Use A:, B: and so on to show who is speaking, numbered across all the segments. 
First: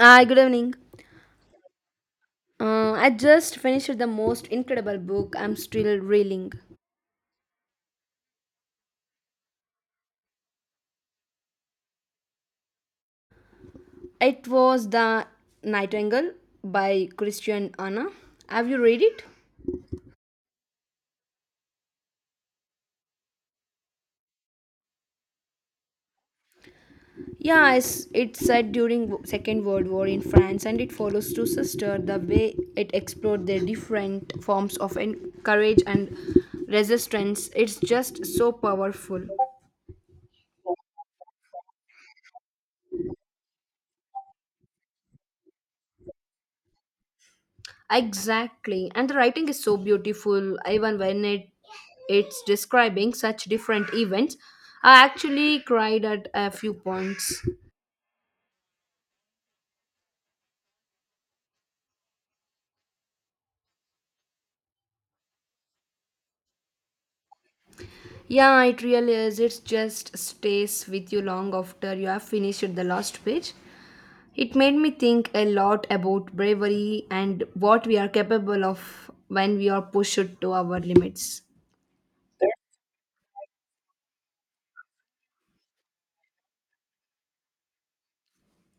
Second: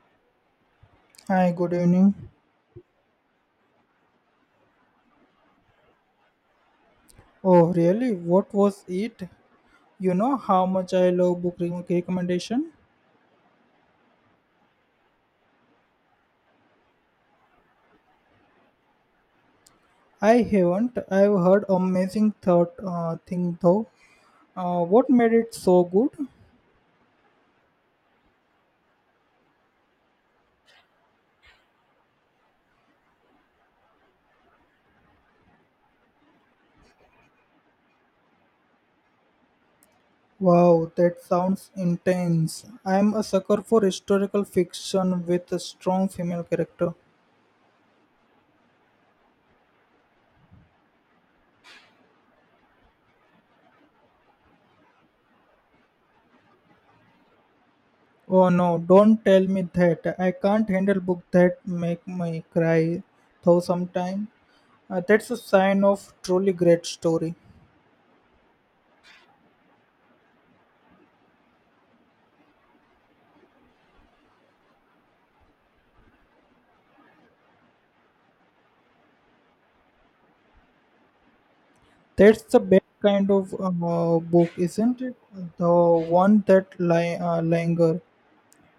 A: Hi, good evening.
B: Hi, good evening.
A: I just finished the most incredible book. I'm still reeling.
B: Oh, really? What was it? You know how much I love recommendation?
A: It was The Nightingale by Christian Anna. Have you read it?
B: I haven't. I've heard amazing thought thing though. What made it so good?
A: Yeah, it's set during Second World War in France and it follows two sisters the way it explored their different forms of courage and resistance. It's just so powerful.
B: Wow, that sounds intense. I'm a sucker for historical fiction with a strong female character.
A: Exactly. And the writing is so beautiful, even when it's describing such different events. I actually cried at a few points.
B: Oh no, don't tell me that. I can't handle book that make me cry though sometime. That's a sign of truly great story.
A: Yeah, it really is. It just stays with you long after you have finished the last page. It made me think a lot about bravery and what we are capable of when we are pushed to our limits.
B: That's the best kind of book, isn't it? The one that linger.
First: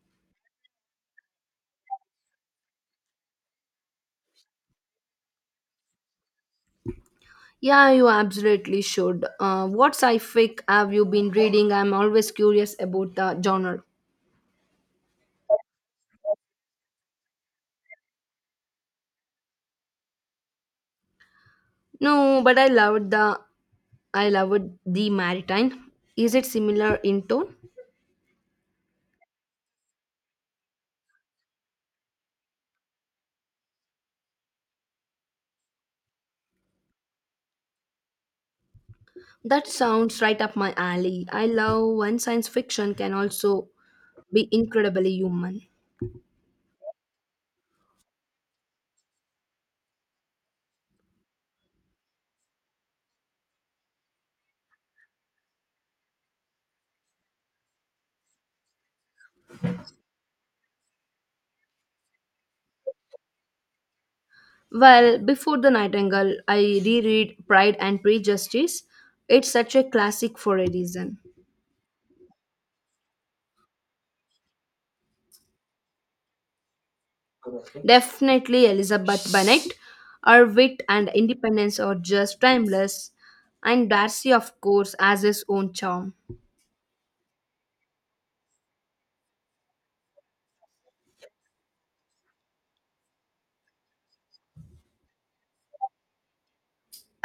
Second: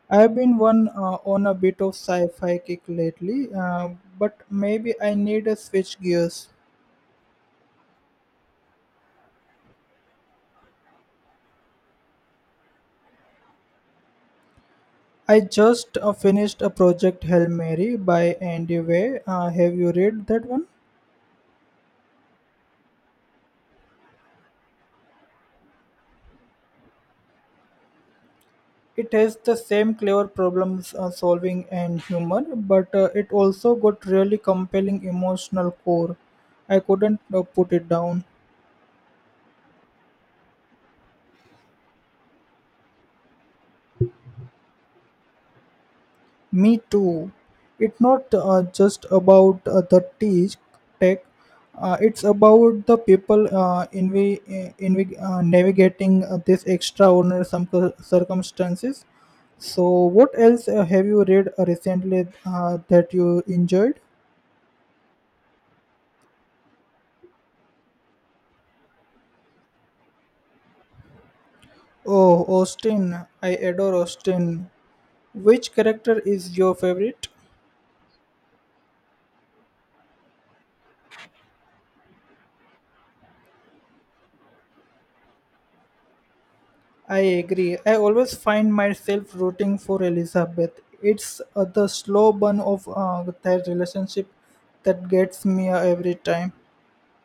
B: I've been one on a bit of sci-fi kick lately, but maybe I need a switch gears.
A: Yeah, you absolutely should. What sci-fic have you been reading? I'm always curious about the genre.
B: I just finished a project Hail Mary by Andy Way. Have you read that one?
A: No, but I loved the Maritime. Is it similar in tone?
B: It has the same clever problems solving and humor, but it also got really compelling emotional core. I couldn't put it down.
A: That sounds right up my alley. I love when science fiction can also be incredibly human.
B: Me too. It's not just about the tech, it's about the people navigating these extraordinary some circumstances. So, what else have you read recently that you enjoyed?
A: Well, before The Nightingale, I reread Pride and Prejudice. It's such a classic for a reason.
B: Oh, Austin. I adore Austin. Which character is your favorite?
A: Definitely Elizabeth Bennet. Her wit and independence are just timeless. And Darcy, of course, has his own charm.
B: I agree. I always find myself rooting for Elizabeth. It's the slow burn of their relationship that gets me every time.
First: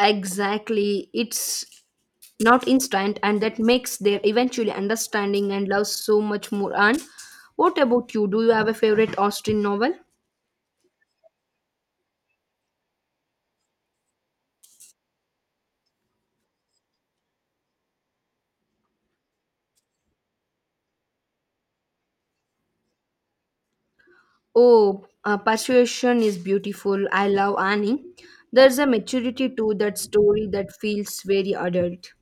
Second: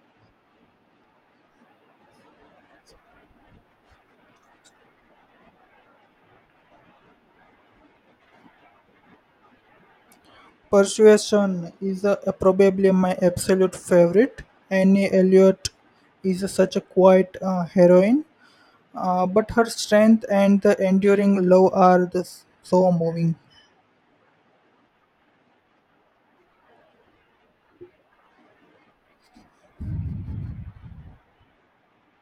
A: Exactly. It's not instant and that makes their eventually understanding and love so much more. And what about you, do you have a favorite Austen novel?
B: Persuasion is probably my absolute favorite. Annie Elliot is such a quiet heroine, but her strength and the enduring love are so moving.
A: Oh, persuasion is beautiful, I love Annie. There's a maturity to that story that feels very adult.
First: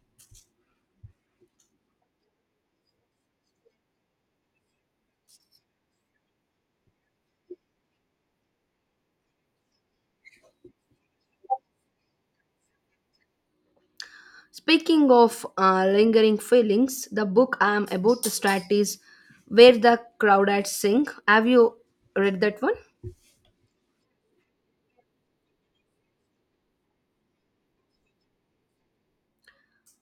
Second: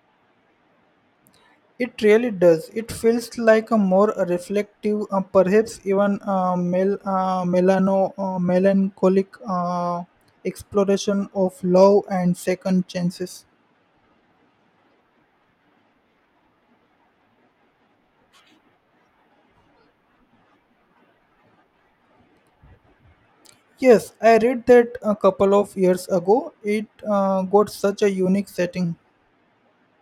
B: It really does. It feels like a more reflective, perhaps even melancholic exploration of love and second chances.
A: Speaking of lingering feelings, the book I am about to start is Where the Crawdads Sing. Have you read that one?
B: Yes, I read that a couple of years ago. It got such a unique setting.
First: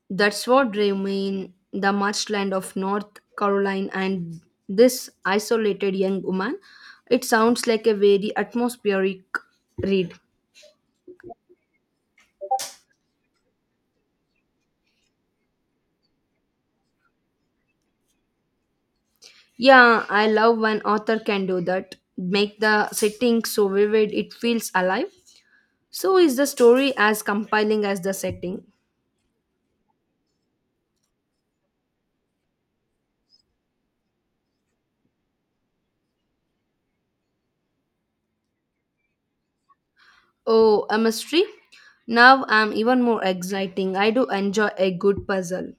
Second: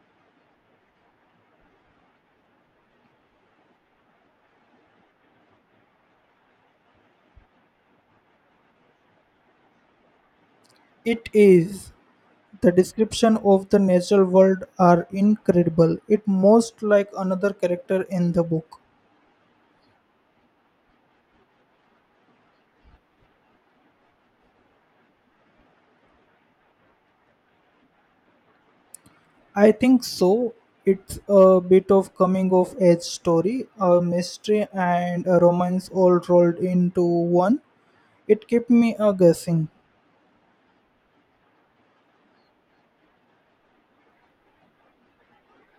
A: That's what drew me in, the marshland of North Carolina and this isolated young woman. It sounds like a very atmospheric read.
B: It is. The description of the natural world are incredible. It most like another character in the book.
A: Yeah, I love when author can do that. Make the setting so vivid it feels alive. So is the story as compelling as the setting.
B: I think so. It's a bit of coming of age story, a mystery and a romance all rolled into one. It kept me guessing.
A: Oh, a mystery? Now I'm even more exciting. I do enjoy a good puzzle.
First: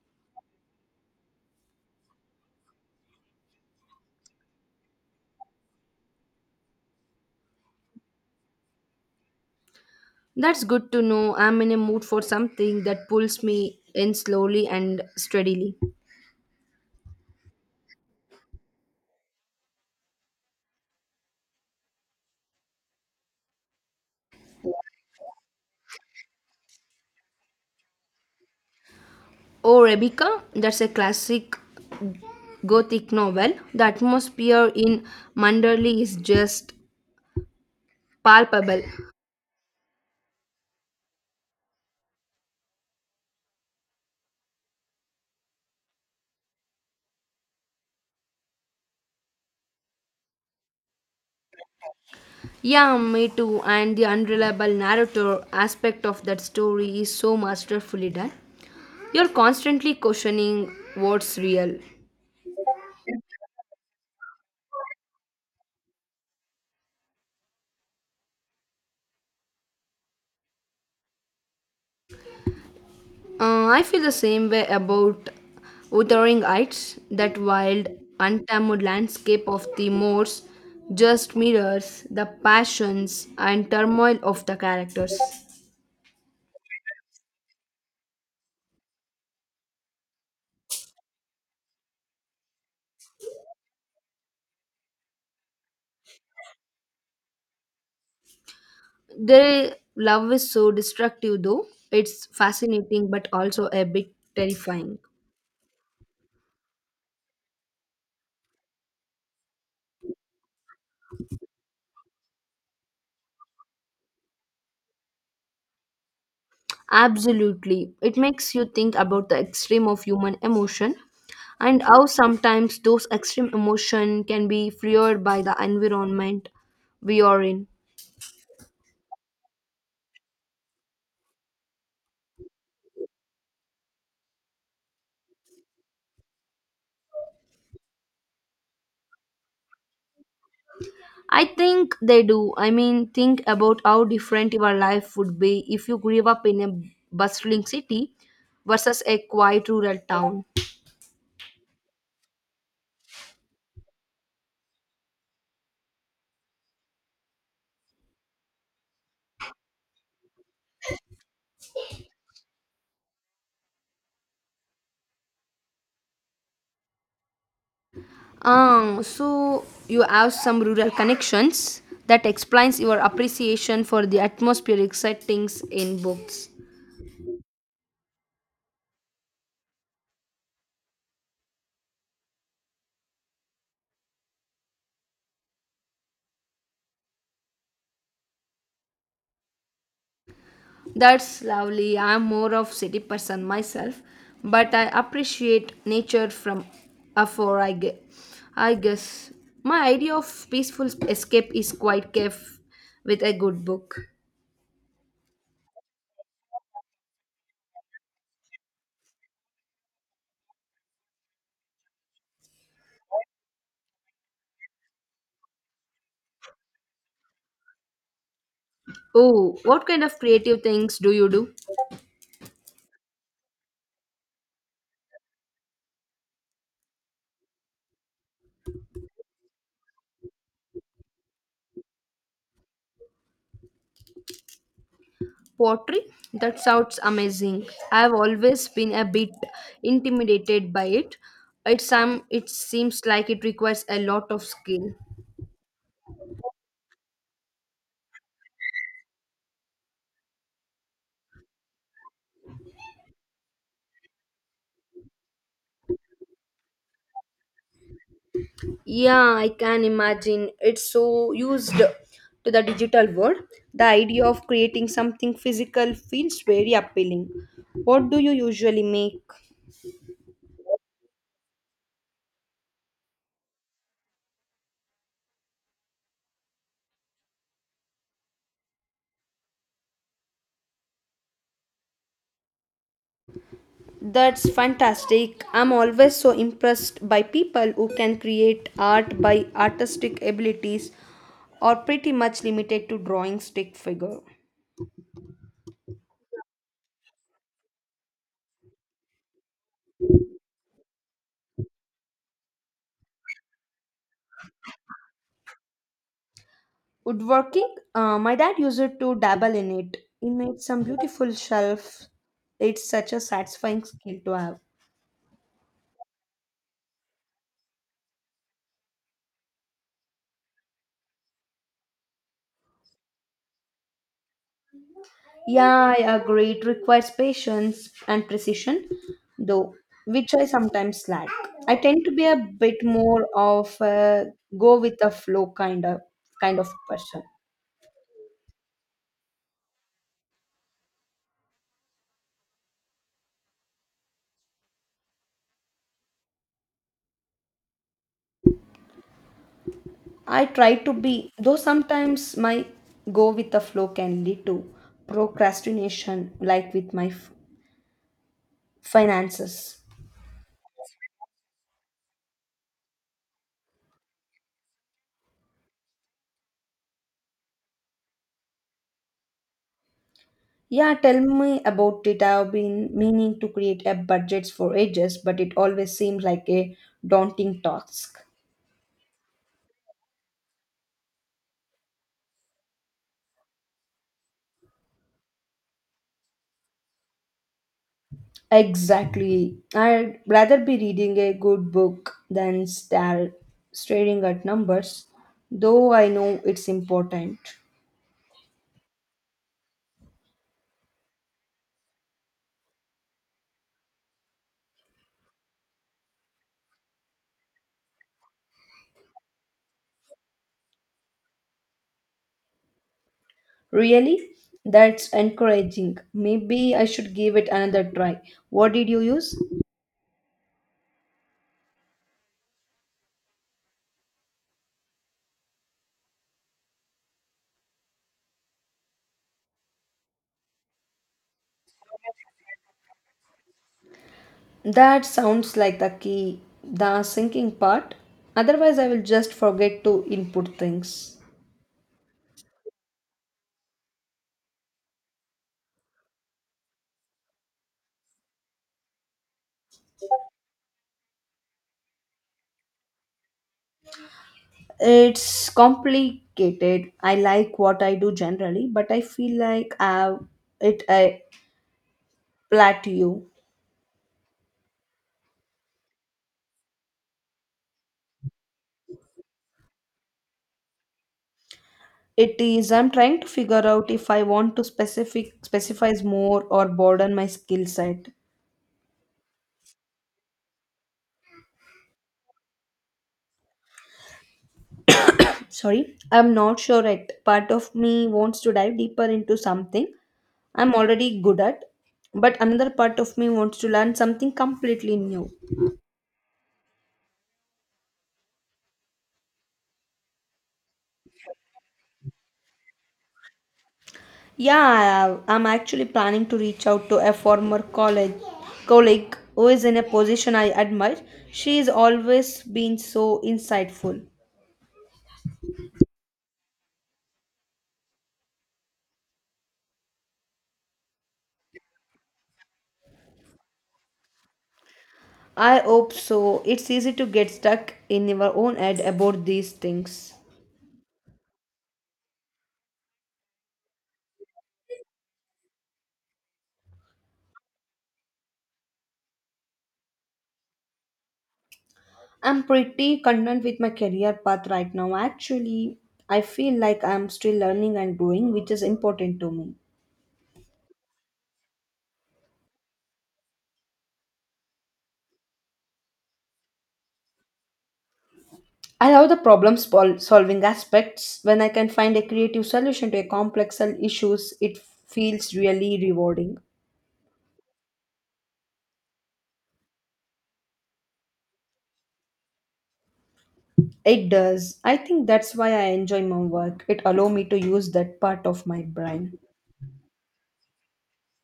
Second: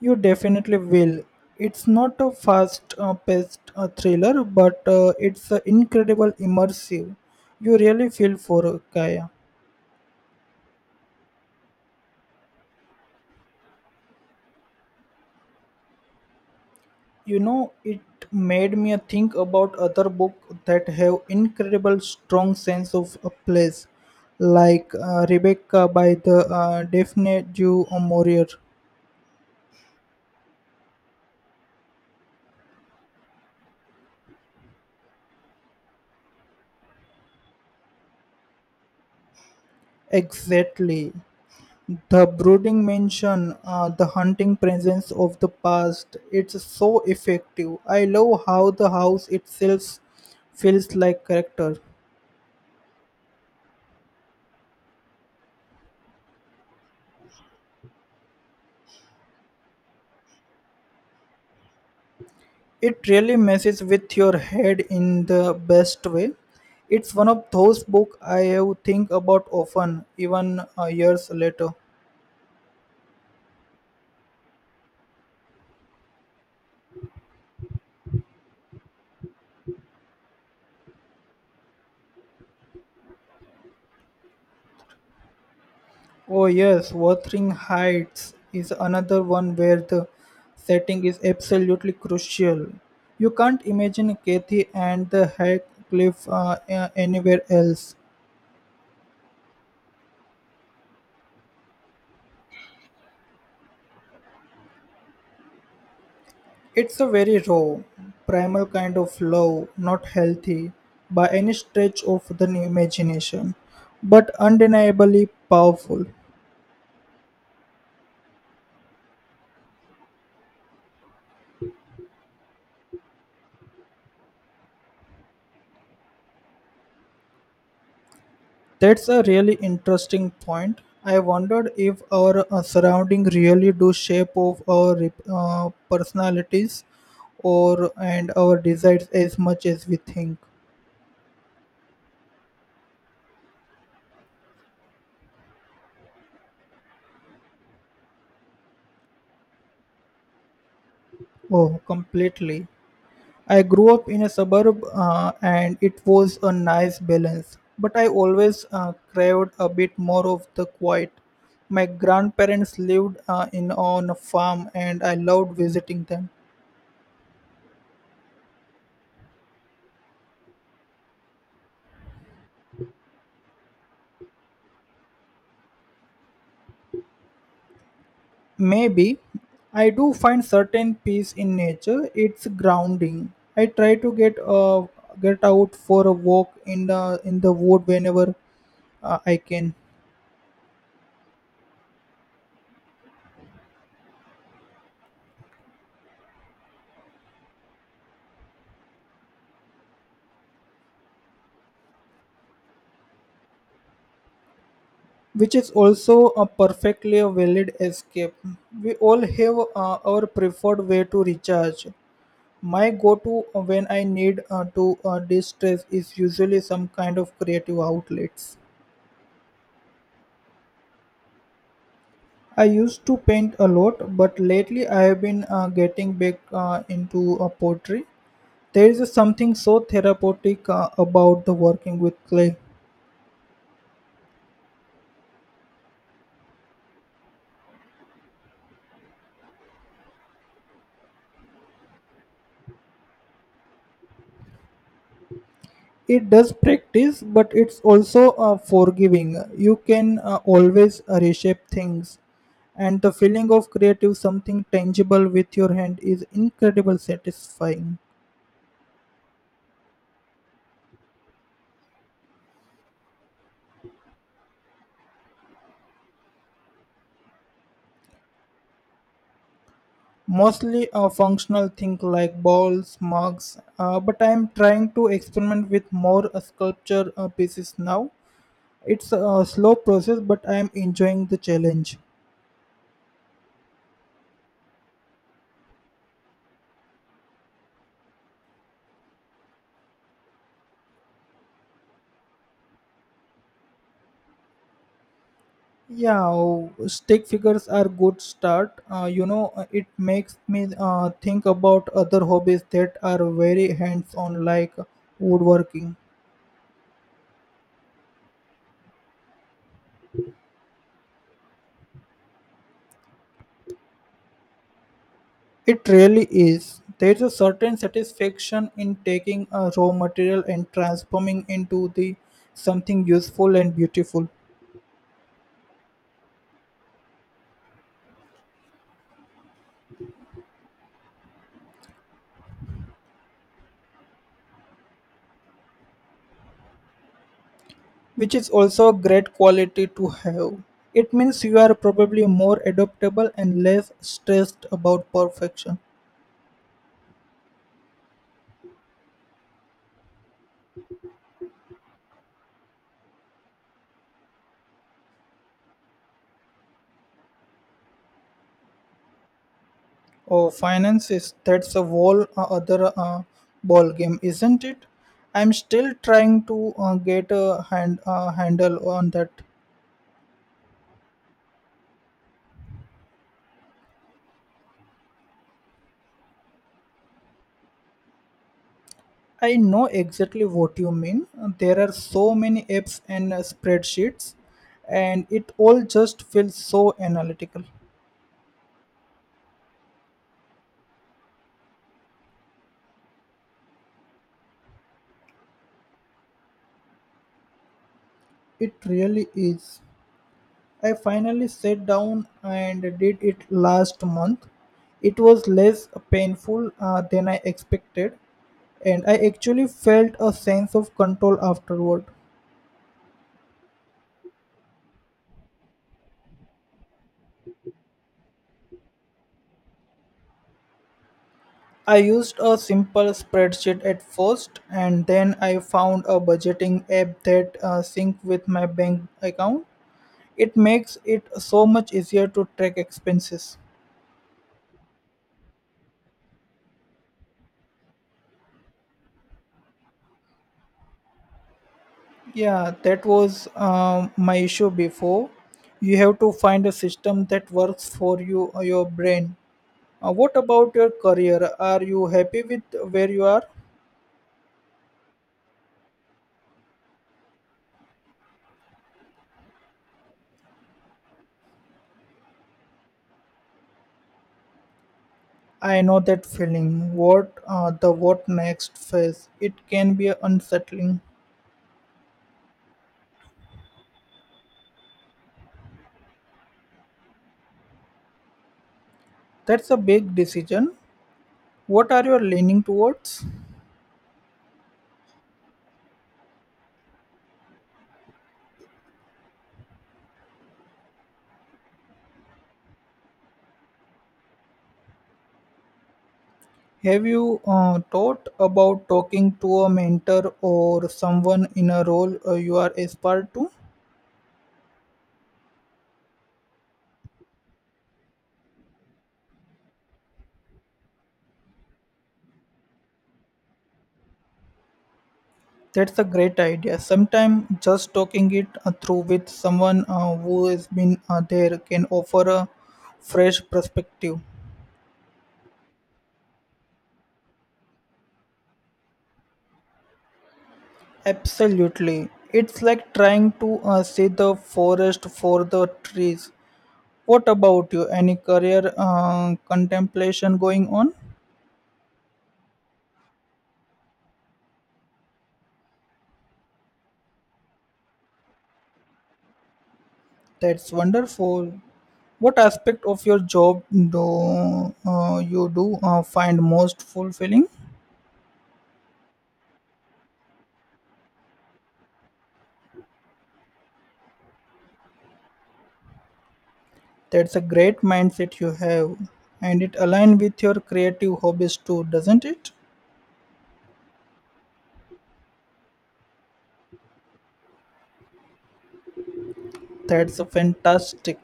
B: You definitely will. It's not a fast paced thriller, but it's incredible immersive. You really feel for Kaya.
A: That's good to know. I'm in a mood for something that pulls me in slowly and steadily.
B: You know it made me think about other book that have incredible strong sense of a place like Rebecca by the Daphne du Maurier.
A: Oh, Rebecca, that's a classic gothic novel. The atmosphere in Manderley is just palpable.
B: Exactly, the brooding mention, the haunting presence of the past, it's so effective. I love how the house itself feels like character.
A: Yeah, me too. And the unreliable narrator aspect of that story is so masterfully done. You're constantly questioning what's real.
B: It really messes with your head in the best way. It's one of those books I have think about often even years later.
A: I feel the same way about Wuthering Heights. That wild, untamed landscape of the moors just mirrors the passions and turmoil of the characters.
B: Oh yes, Wuthering Heights is another one where the setting is absolutely crucial. You can't imagine Kathy and the Heathcliff anywhere else.
A: Their love is so destructive, though. It's fascinating but also a bit terrifying.
B: It's a very raw, primal kind of love, not healthy by any stretch of the imagination, but undeniably powerful.
A: Absolutely. It makes you think about the extreme of human emotion and how sometimes those extreme emotion can be fueled by the environment we are in.
B: That's a really interesting point. I wondered if our surrounding really do shape of our personalities or and our desires as much as we think.
A: I think they do. I mean, think about how different your life would be if you grew up in a bustling city versus a quiet rural town.
B: Oh, completely. I grew up in a suburb and it was a nice balance, but I always craved a bit more of the quiet. My grandparents lived in on a farm and I loved visiting them.
A: Ah, so you have some rural connections that explains your appreciation for the atmospheric settings in books.
B: Maybe I do find certain peace in nature. It's grounding. I try to get out for a walk in the wood whenever I can.
A: That's lovely. I'm more of city person myself, but I appreciate nature from afar. I guess my idea of peaceful escape is quite cave with a good book.
B: Which is also a perfectly valid escape. We all have our preferred way to recharge. My go-to when I need to distress is usually some kind of creative outlets.
A: Oh, what kind of creative things do you do?
B: I used to paint a lot, but lately I have been getting back into pottery. There is something so therapeutic about the working with clay.
A: Pottery? That sounds amazing. I've always been a bit intimidated by it. It's it seems like it requires a lot of skill.
B: It does practice, but it's also forgiving. You can always reshape things, and the feeling of creative something tangible with your hand is incredibly satisfying.
A: Yeah, I can imagine. It's so used to the digital world. The idea of creating something physical feels very appealing. What do you usually make?
B: Mostly a functional thing like balls, mugs, but I am trying to experiment with more sculpture pieces now. It's a slow process, but I am enjoying the challenge.
A: That's fantastic. I'm always so impressed by people who can create art by artistic abilities or pretty much limited to drawing stick figure.
B: Yeah, oh, stick figures are good start. It makes me think about other hobbies that are very hands-on, like woodworking.
A: Woodworking, my dad used it to dabble in it. He made some beautiful shelf. It's such a satisfying skill to have.
B: It really is. There's a certain satisfaction in taking a raw material and transforming into the something useful and beautiful,
A: Yeah, I agree. It requires patience and precision, though, which I sometimes lack. I tend to be a bit more of a go with the flow kind of person.
B: which is also a great quality to have. It means you are probably more adaptable and less stressed about perfection.
A: I try to be, though sometimes my go with the flow can lead to procrastination, like with my finances.
B: Oh, finance is that's a whole other ball game, isn't it? I'm still trying to get a hand handle on that.
A: Yeah, tell me about it. I've been meaning to create a budgets for ages, but it always seems like a daunting task.
B: I know exactly what you mean. There are so many apps and spreadsheets, and it all just feels so analytical.
A: Exactly. I'd rather be reading a good book than stare, staring at numbers, though I know it's important.
B: It really is. I finally sat down and did it last month. It was less painful than I expected and I actually felt a sense of control afterward.
A: Really? That's encouraging. Maybe I should give it another try. What did you use?
B: I used a simple spreadsheet at first, and then I found a budgeting app that synced with my bank account. It makes it so much easier to track expenses.
A: That sounds like the key, the sinking part. Otherwise, I will just forget to input things.
B: Yeah, that was my issue before. You have to find a system that works for you, your brain. What about your career? Are you happy with where you are?
A: It's complicated. I like what I do generally, but I feel like I have it a plateau.
B: I know that feeling. What the what next phase? It can be unsettling.
A: It is. I'm trying to figure out if I want to specific specifies more or broaden my skill set.
B: That's a big decision. What are you leaning towards?
A: Sorry, I'm not sure yet. Part of me wants to dive deeper into something I'm already good at, but another part of me wants to learn something completely new.
B: Have you thought about talking to a mentor or someone in a role you are aspired to?
A: Yeah, I'm actually planning to reach out to a former college colleague who is in a position I admire. She's always been so insightful.
B: That's a great idea. Sometimes just talking it through with someone who has been there can offer a fresh perspective.
A: I hope so. It's easy to get stuck in your own head about these things.
B: Absolutely. It's like trying to see the forest for the trees. What about you? Any career contemplation going on?
A: I'm pretty content with my career path right now. Actually, I feel like I'm still learning and growing, which is important to me.
B: That's wonderful. What aspect of your job do you do find most fulfilling?
A: I love the solving aspects. When I can find a creative solution to a issues, it feels really rewarding.
B: That's a great mindset you have, and it aligns with your creative hobbies too, doesn't it?
A: It does. I think that's why I enjoy my work. It allows me to use that part of my brain.
B: That's fantastic.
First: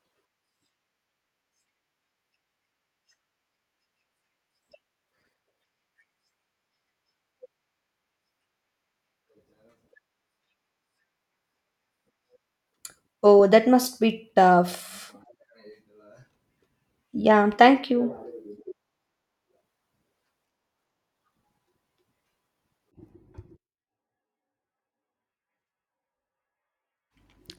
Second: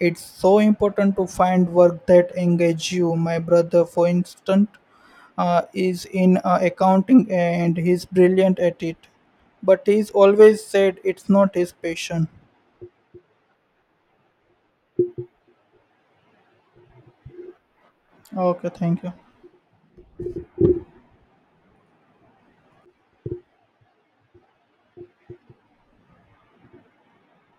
B: It's so important to find work that engage you. My brother, for instance, is in accounting and he's brilliant at it. But he's always said it's not his passion.
A: Oh, that must be tough. Yeah, thank you.
B: Okay, thank you.